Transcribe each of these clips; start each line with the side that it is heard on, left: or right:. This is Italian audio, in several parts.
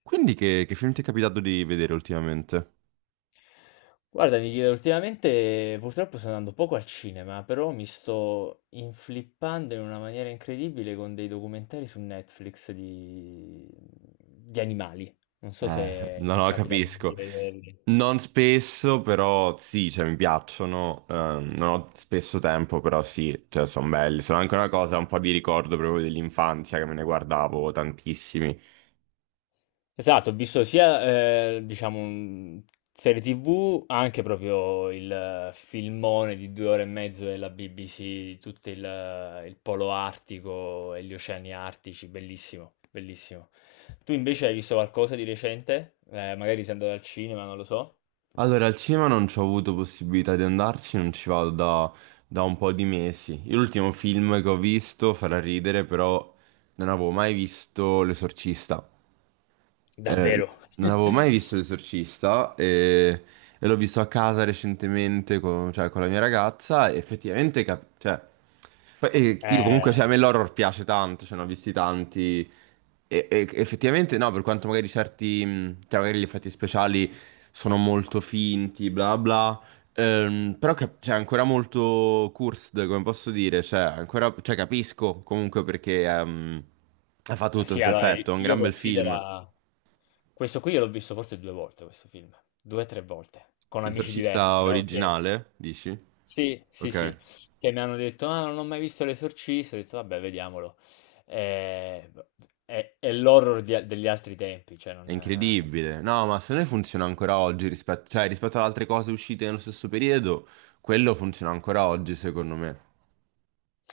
right: Quindi che film ti è capitato di vedere ultimamente?
left: Guarda, Michele, ultimamente purtroppo sto andando poco al cinema, però mi sto inflippando in una maniera incredibile con dei documentari su Netflix di animali. Non so se
right: No,
left: ti è
right: no,
left: capitato di
right: capisco.
left: vederli.
right: Non spesso, però sì, cioè mi piacciono. Non ho spesso tempo, però sì, cioè sono belli. Sono anche una cosa, un po' di ricordo proprio dell'infanzia che me ne guardavo tantissimi.
left: Esatto, ho visto sia, diciamo, serie TV, anche proprio il filmone di 2 ore e mezzo della BBC, tutto il polo artico e gli oceani artici, bellissimo, bellissimo. Tu invece hai visto qualcosa di recente? Magari sei andato al cinema, non lo so.
right: Allora, al cinema non ci ho avuto possibilità di andarci, non ci vado da un po' di mesi. L'ultimo film che ho visto farà ridere, però non avevo mai visto L'Esorcista. eh,
left: Davvero?
right: Non avevo mai visto L'Esorcista e l'ho visto a casa recentemente con, cioè, con la mia ragazza e effettivamente... cioè, poi, io comunque, cioè, a
left: Eh,
right: me l'horror piace tanto, cioè, ne ho visti tanti e effettivamente no, per quanto magari certi, cioè, magari gli effetti speciali sono molto finti, bla bla, però c'è ancora molto cursed, come posso dire, cioè, ancora, cioè, capisco comunque perché ha fatto
left: ma
right: tutto
left: sì,
right: questo
left: allora,
right: effetto, è un
left: io
right: gran bel film.
left: considero... Questo qui io l'ho visto forse 2 volte questo film, 2 o 3 volte, con amici
right: L'esorcista
left: diversi, no, che
right: originale, dici?
left: sì, sì, sì,
right: Ok.
left: che mi hanno detto: "Ah, non ho mai visto L'esorcista", ho detto: "Vabbè, vediamolo". V è l'horror di a degli altri tempi, cioè
right: È
left: non.
right: incredibile. No, ma secondo me funziona ancora oggi rispetto, cioè, rispetto ad altre cose uscite nello stesso periodo, quello funziona ancora oggi, secondo me.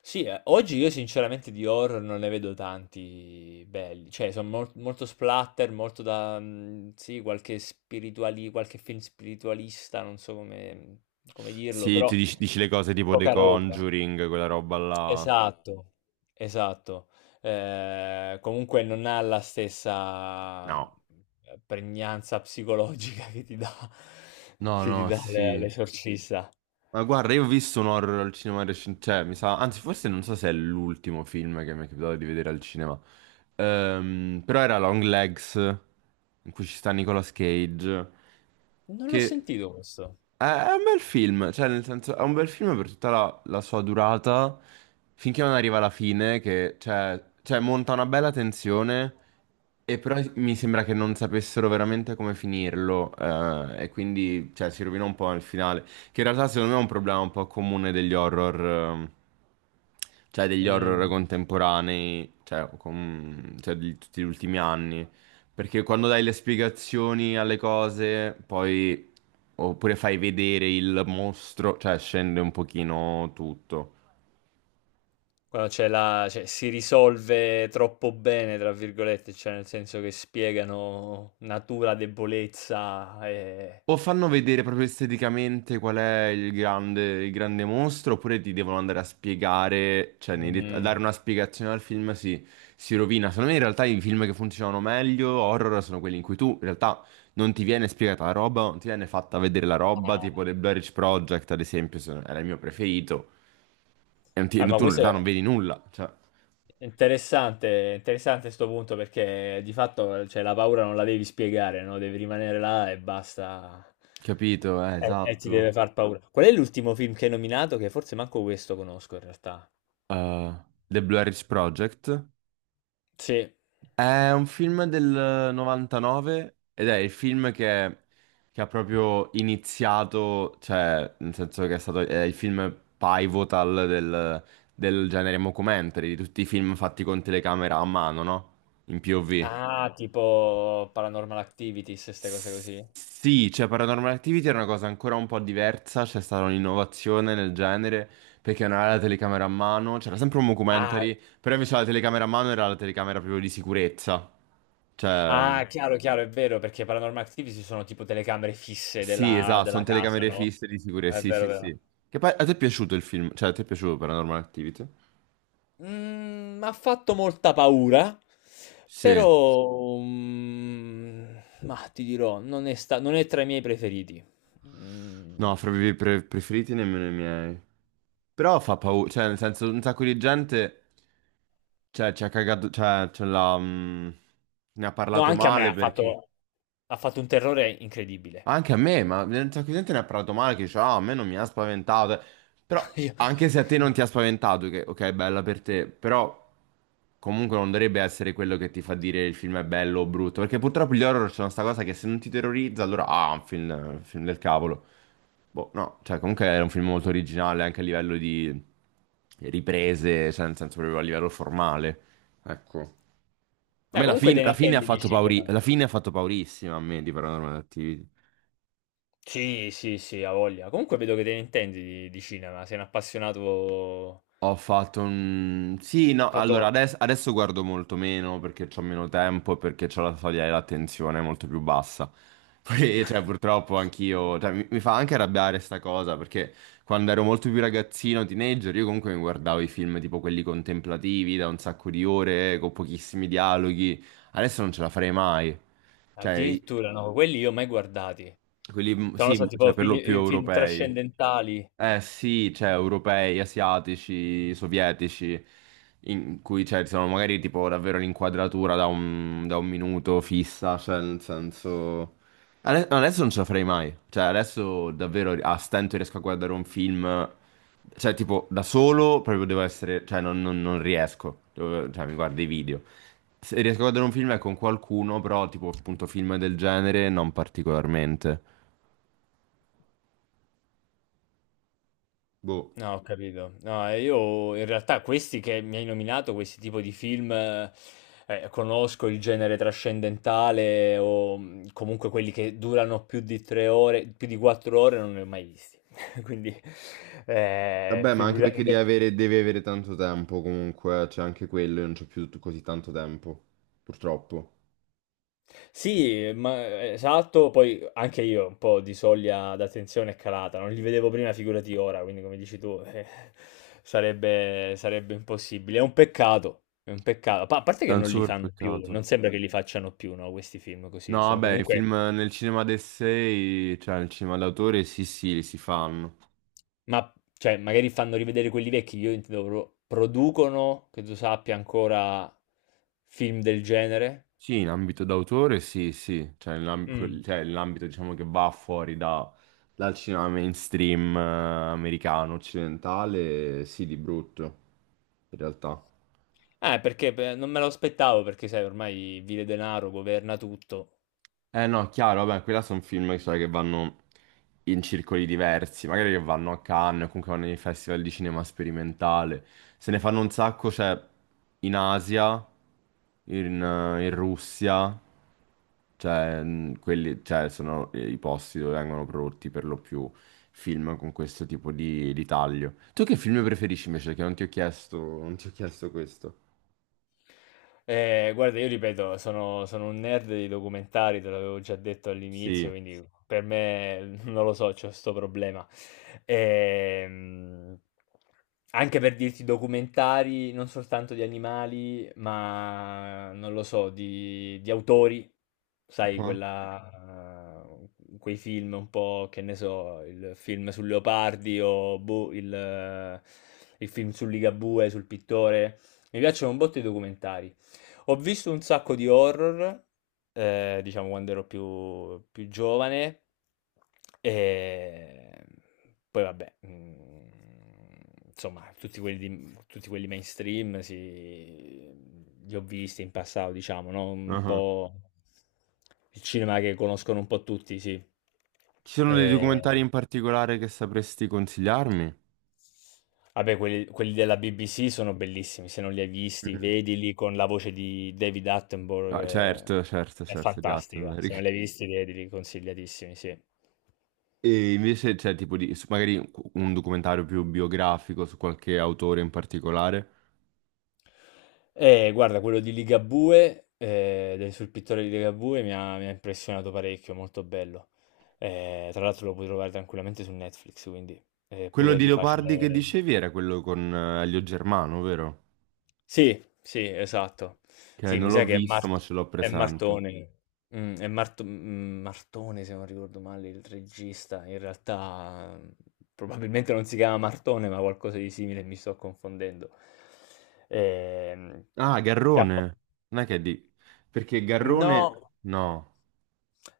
left: Sì, oggi io sinceramente di horror non ne vedo tanti belli, cioè son molto splatter, molto da, sì, qualche spirituali qualche film spiritualista, non so come dirlo,
right: Sì, ti
left: però
right: dici, dici le cose tipo The
left: poca roba.
right: Conjuring, quella roba là.
left: Esatto, esatto. Comunque non ha la stessa,
right: No.
left: pregnanza psicologica che ti dà
right: No,
left: che ti
right: no,
left: dà
right: sì.
left: l'Esorcista.
right: Ma guarda, io ho visto un horror al cinema recente, cioè, mi sa, anzi, forse non so se è l'ultimo film che mi è capitato di vedere al cinema. Però era Long Legs, in cui ci sta Nicolas Cage,
left: Non l'ho
right: che
left: sentito questo.
right: è un bel film, cioè, nel senso, è un bel film per tutta la sua durata, finché non arriva alla fine, che, cioè, monta una bella tensione, e però mi sembra che non sapessero veramente come finirlo, e quindi, cioè, si rovina un po' nel finale. Che in realtà secondo me è un problema un po' comune degli horror, cioè degli horror
left: Mhmm.
right: contemporanei, cioè, cioè di tutti gli ultimi anni. Perché quando dai le spiegazioni alle cose, poi oppure fai vedere il mostro, cioè scende un pochino tutto.
left: Quando c'è la cioè si risolve "troppo bene" tra virgolette, cioè nel senso che spiegano natura, debolezza e
right: O fanno vedere proprio esteticamente qual è il grande mostro, oppure ti devono andare a spiegare, cioè nei a
left: mhmm,
right: dare una spiegazione al film si rovina. Secondo me in realtà i film che funzionano meglio, horror, sono quelli in cui tu in realtà non ti viene spiegata la roba, non ti viene fatta vedere la roba,
left: eh.
right: tipo The Blair Witch Project ad esempio, era il mio preferito, e non
left: Eh,
right: ti-
left: ma
right: tu in
left: questo
right: realtà non
left: è
right: vedi nulla, cioè,
left: interessante, interessante sto punto perché di fatto cioè, la paura non la devi spiegare, no? Devi rimanere là e basta.
right: capito?
left: E ti deve
right: Esatto.
left: far paura. Qual è l'ultimo film che hai nominato? Che forse manco questo conosco in realtà.
right: Eh, The Blair Witch Project.
left: Sì.
right: È un film del 99 ed è il film che ha proprio iniziato, cioè, nel senso che è stato è il film pivotal del, del genere mockumentary, di tutti i film fatti con telecamera a mano, no? In POV.
left: Ah, tipo Paranormal Activities, queste cose così.
right: Sì, cioè Paranormal Activity era una cosa ancora un po' diversa, c'è stata un'innovazione nel genere, perché non era la telecamera a mano, c'era sempre un
left: Ah,
right: mockumentary, però invece la telecamera a mano era la telecamera proprio di sicurezza. Cioè...
left: ah, chiaro, chiaro, è vero, perché Paranormal Activities sono tipo telecamere fisse
right: Sì,
left: della,
right: esatto, sono
left: della casa,
right: telecamere
left: no?
right: fisse di sicurezza.
left: È
right: Sì,
left: vero,
right: sì,
left: è vero.
right: sì. Che poi a te è piaciuto il film? Cioè, a te è piaciuto Paranormal Activity?
left: M'ha fatto molta paura,
right: Sì.
left: però ma ti dirò, non è, non è tra i miei preferiti.
right: No,
left: Mm,
right: fra i miei preferiti nemmeno i miei. Però fa paura, cioè, nel senso, un sacco di gente, cioè, ci ha cagato, cioè, ce l'ha, ne ha
left: no,
right: parlato
left: anche a me
right: male perché...
left: ha fatto un terrore incredibile.
right: Anche a me, ma un sacco di gente ne ha parlato male, che dice, ah, a me non mi ha spaventato. Però,
left: Io-
right: anche se a te non ti ha spaventato, che ok, bella per te, però comunque non dovrebbe essere quello che ti fa dire il film è bello o brutto, perché purtroppo gli horror c'è questa cosa che se non ti terrorizza, allora, ah, un film del cavolo. Boh, no, cioè comunque era un film molto originale anche a livello di riprese, cioè nel senso proprio a livello formale. Ecco. A
left: Dai,
right: me la,
left: comunque te ne
right: la fine ha
left: intendi di
right: fatto
left: cinema.
right: la fine ha fatto paurissima a me di Paranormal Attività.
left: Sì, sì, sì, ha voglia. Comunque vedo che te ne intendi di cinema, sei un appassionato...
right: Ho fatto un... Sì, no,
left: Hai fatto...
right: allora adesso guardo molto meno perché ho meno tempo e perché ho la soglia dell'attenzione molto più bassa. Poi, cioè, purtroppo anch'io... Cioè, mi fa anche arrabbiare sta cosa perché quando ero molto più ragazzino, teenager, io comunque mi guardavo i film tipo quelli contemplativi da un sacco di ore, con pochissimi dialoghi. Adesso non ce la farei mai. Cioè,
left: Addirittura, no, quelli io mai guardati.
right: quelli,
left: Sono
right: sì,
left: stati
right: cioè,
left: tipo
right: per
left: film,
right: lo più
left: eh, film
right: europei.
left: trascendentali.
right: Eh sì, cioè europei, asiatici, sovietici, in cui cioè, sono magari tipo davvero l'inquadratura da da un minuto fissa, cioè nel senso... Adesso non ce la farei mai, cioè adesso davvero a stento riesco a guardare un film, cioè tipo da solo proprio devo essere, cioè non riesco, cioè mi guardo i video. Se riesco a guardare un film è con qualcuno, però tipo appunto film del genere non particolarmente. Boh.
left: No, ho capito. No, e io in realtà questi che mi hai nominato, questi tipo di film, conosco il genere trascendentale o comunque quelli che durano più di 3 ore, più di 4 ore, non ne ho mai visti. Quindi,
right: Vabbè, ma anche perché
left: figuriamoci.
right: devi avere tanto tempo comunque, c'è anche quello, io non c'ho più così tanto tempo, purtroppo.
left: Sì, ma esatto, poi anche io un po' di soglia d'attenzione è calata, non li vedevo prima, figurati ora, quindi come dici tu, sarebbe impossibile. È un peccato, è un peccato. A parte
right: È
left: che
right: un
left: non li
right: super
left: fanno più, non
right: peccato.
left: sembra che li facciano più, no, questi film
right: No,
left: così. Sono
right: vabbè, i film
left: comunque,
right: nel cinema d'essai, cioè nel cinema d'autore, sì, sì, li si fanno.
left: ma cioè, magari fanno rivedere quelli vecchi, io intendo producono, che tu sappia, ancora film del genere.
right: Sì, in ambito d'autore, sì, sì. Cioè,
left: Mm.
right: cioè, nell'ambito, diciamo, che va fuori dal cinema mainstream americano, occidentale, sì, di brutto, in realtà.
left: Perché beh, non me lo aspettavo, perché sai, ormai vile denaro governa tutto.
right: Eh no, chiaro, vabbè, quella sono film sai, che vanno in circoli diversi, magari che vanno a Cannes, o comunque vanno nei festival di cinema sperimentale. Se ne fanno un sacco, cioè, in Asia, in, in Russia, cioè, quelli, cioè, sono i posti dove vengono prodotti per lo più film con questo tipo di taglio. Tu che film preferisci invece? Che non ti ho chiesto, non ti ho chiesto questo.
left: Guarda, io ripeto, sono un nerd dei documentari, te l'avevo già detto all'inizio,
right: Sì.
left: quindi per me non lo so, c'ho questo problema. Ehm, anche per dirti documentari, non soltanto di animali, ma non lo so, di autori, sai,
right: Ah,
left: quei film un po', che ne so, il film sul Leopardi o boh, il film sul Ligabue, sul pittore. Mi piacciono un botto i documentari. Ho visto un sacco di horror, diciamo quando ero più giovane, e poi vabbè, insomma, tutti quelli, tutti quelli mainstream sì, li ho visti in passato, diciamo, no? Un
right: ah.
left: po' il cinema che conoscono un po' tutti, sì.
right: Ci sono dei
left: Eh,
right: documentari in particolare che sapresti consigliarmi?
left: Vabbè quelli della BBC sono bellissimi, se non li hai visti,
right: Mhm.
left: vedili con la voce di David Attenborough,
right: Ah,
left: che
right: certo, certo,
left: è
right: certo, di
left: fantastica. Se non
right: Attenberg.
left: li hai visti, vedili, consigliatissimi, sì.
right: E invece c'è tipo di, magari un documentario più biografico su qualche autore in particolare.
left: E guarda, quello di Ligabue, sul pittore di Ligabue, mi ha impressionato parecchio, molto bello. Tra l'altro lo puoi trovare tranquillamente su Netflix, quindi è
right: Quello
left: pure
right: di
left: di facile...
right: Leopardi che dicevi era quello con Elio Germano, vero?
left: Sì, sì, esatto.
right: Che
left: Sì,
right: non
left: mi
right: l'ho
left: sa che è
right: visto ma
left: Mart
right: ce l'ho
left: è
right: presente.
left: Martone. È Martone se non ricordo male il regista. In realtà, probabilmente non si chiama Martone, ma qualcosa di simile e mi sto confondendo. Ehm,
right: Ah, Garrone. Non è che è di... Perché Garrone...
left: no,
right: No.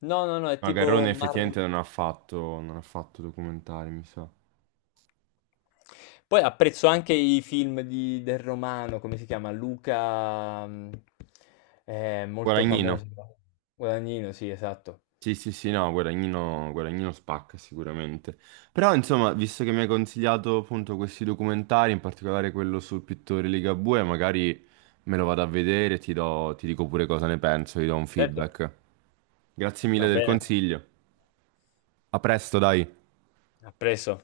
left: no, no, no, è
right: No,
left: tipo
right: Garrone
left: Mar,
right: effettivamente non ha fatto, non ha fatto documentari, mi sa.
left: poi apprezzo anche i film di del romano, come si chiama? Luca, molto
right: Guadagnino.
left: famoso. Guadagnino, sì, esatto.
right: Sì, sì, sì, no, Guadagnino, Guadagnino spacca sicuramente. Però, insomma, visto che mi hai consigliato appunto questi documentari, in particolare quello sul pittore Ligabue, magari me lo vado a vedere e ti dico pure cosa ne penso, ti do un
left: Certo,
right: feedback. Grazie
left: va
right: mille del
left: bene.
right: consiglio. A presto, dai.
left: Ha preso.